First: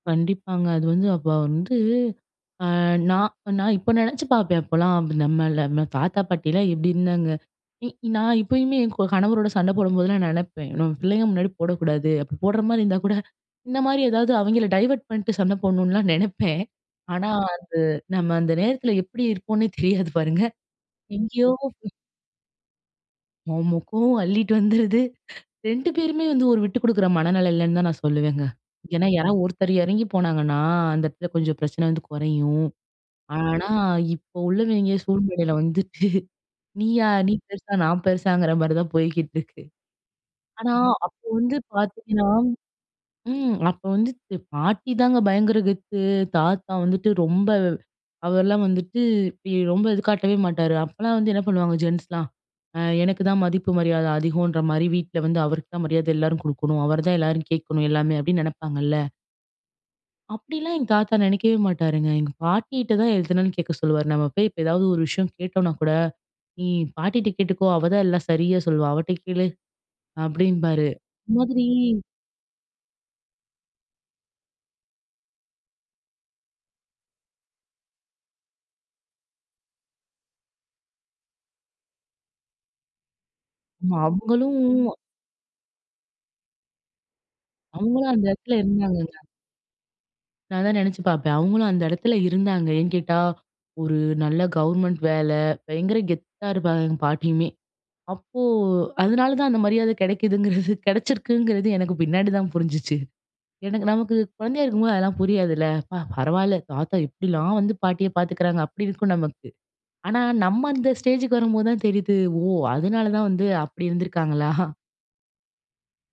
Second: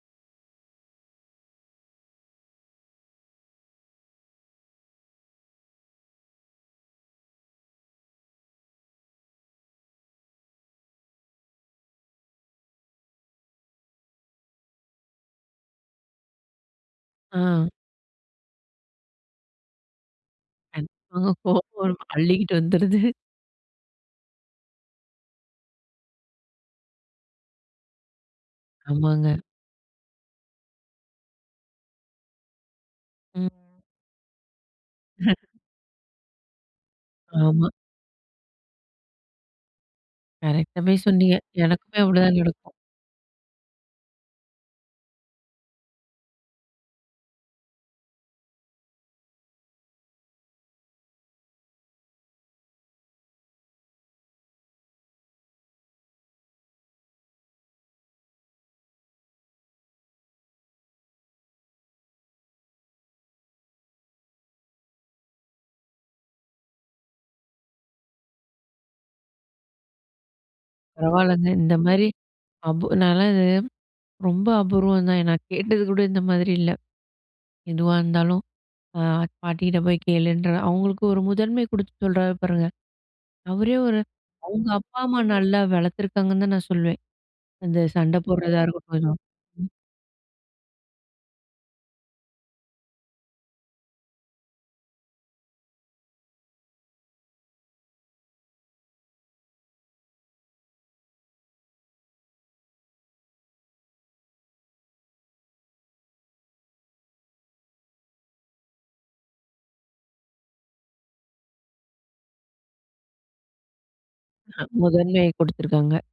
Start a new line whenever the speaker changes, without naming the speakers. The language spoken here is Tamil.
கண்டிப்பாங்க. அது வந்து அப்ப வந்து, அ நான், நான் இப்ப நினைச்சு பார்ப்பேன். அப்பல்லாம் நம்மள நம்ம தாத்தா பாட்டிலாம் எப்பிடி இருந்தாங்க! இ நான் இப்பயுமே என் க கணவரோட சண்டை போடும்போதெல்லாம் நினைப்பேன். நம்ம பிள்ளைங்க முன்னாடி போடக்கூடாது. அப்பிடி போட்றமாரி இருந்தா கூட இந்த மாதிரி ஏதாவது அவெங்கள டைவர்ட் பண்ணிட்டு, சண்டை போட்ணுலாம் நினைப்பேன். ஆனா, அது
ஆ.
நம்ம அந்த நேரத்தில எப்பிடி இருப்போன்னே தெரியாது பாருங்க.
[unintelligible]
எங்கேயோ
கோவம் அள்ளிக்கிட்டு வந்துருது.
ஆமா. கோவம் அள்ளிட்டு வந்துருது 2 பேருமே வந்து ஒரு விட்டு குடுக்குற மனநிலைல இல்லன்னு தான் நான் சொல்லுவேங்க. ஏன்னா யாராது
ஆமாங்க.
ஒருத்தர் இறங்கி போனாங்கன்னா அந்த இடத்துல கொஞ்சம் பிரச்சனை வந்து குறையும். ஆனா
ம்.
இப்ப உள்ளவெங்க சூழ்நிலையில வந்துட்டு நீயா! நீ
ஆமா.
பெருசா! நான் பெருசாங்கிறமாரி தான் போய்க்கிட்டு இருக்கு. ஆனா,
கரெக்டாவே
அப்ப
சொன்னீங்க!
வந்து
எனக்குமே
பார்த்தீங்ன்னா,
அவ்ளோதான் நடக்கும்.
ம். அப்போ வந்துட்டு, பாட்டிதாங்க பயங்கர கெத்து. தாத்தா வந்துட்டு ரொம்ப அவர்லாம் வந்துட்டு இ ரொம்ப இது காட்டவே மாட்டாரு. அப்பல்லாம் வந்து என்ன பண்ணுவாங்க, ஜென்ட்ஸ்லாம் அ எனக்கு தான் மதிப்பு மரியாதை அதிகம்ன்ற மாரி வீட்ல வந்து அவருக்கு தான் மரியாதை எல்லாரும் கொடுக்கணும். அவரு தான், எல்லாரும் கேட்கணும் எல்லாமே அப்பிடின்னு நினைப்பாங்கல்ல. அப்பிடிலாம் எங்க தாத்தா நினைக்கவே மாட்டாருங்க. எங்க பாட்டிட்ட தான் எதுனாலும் கேட்க சொல்லுவாரு. நம்ம போய் இப்ப ஏதாவது ஒரு விஷயம் கேட்டோன்னா கூட, நீ பாட்டிட்ட கேட்டுக்கோ! அவதான் எல்லாம் சரியா சொல்லுவா! அவட்ட கேளு, அப்பிடின்பாரு.
பரவாலங்க.
இந்தமாதிரி
இந்தமாரி அபு நாலாம் இது ரொம்ப அபூர்வம் தான். நான் கேட்டது கூட இந்த மாதிரி இல்ல. எதுவா இருந்தாலும் அ பாட்டிக்கிட்ட போய் கேளுன்ற, அவுங்களுக்கு ஒரு முதன்மை கொடுத்து சொல்றாரு பாருங்க! அவரே
ஆமா!
ஒரு
அவுங்களும்
அவுங்க அப்பா, அம்மா நல்லா வளர்த்துருக்காங்கன்னு தான் நான் சொல்லுவேன். அந்த
அவுங்களும்
சண்டை
அந்த இடத்தில
போடுறதா இருக்கட்டும். [unintelligible]
இருந்தாங்கல்ல.
ம்.
நான் அதான் நினைச்சு பார்ப்பேன். அவுங்களும் அந்த இடத்துல இருந்தாங்க. ஏன் கேட்டா, ஒரு நல்ல கவர்மெண்ட் வேலை. பயங்கர கெத்தா இருப்பாங்க எங்க பாட்டியுமே! அப்போ அதனால தான் அந்த மரியாதை கிடைக்குதுங்கிறது, கிடைச்சிருக்குங்கிறது எனக்கு பின்னாடிதான் புரிஞ்சுச்சு. எனக்கு நமக்கு குழந்தையா இருக்கும்போது அதெல்லாம் புரியாதுல. அப்பா! பரவால்ல, தாத்தா எப்பிடிலாம் வந்து பாட்டிய பாத்துக்கிறாங்க. அப்பிடி இருக்கும் நமக்கு. ஆனா நம்ம அந்த ஸ்டேஜுக்கு வரும்போதுதான் தெரியுது, ஓ! அதுனால தான் வந்து அப்பிடி இருந்துருக்காங்களா?
[unintelligible] முதன்மைய கொடுத்துருக்காங்க.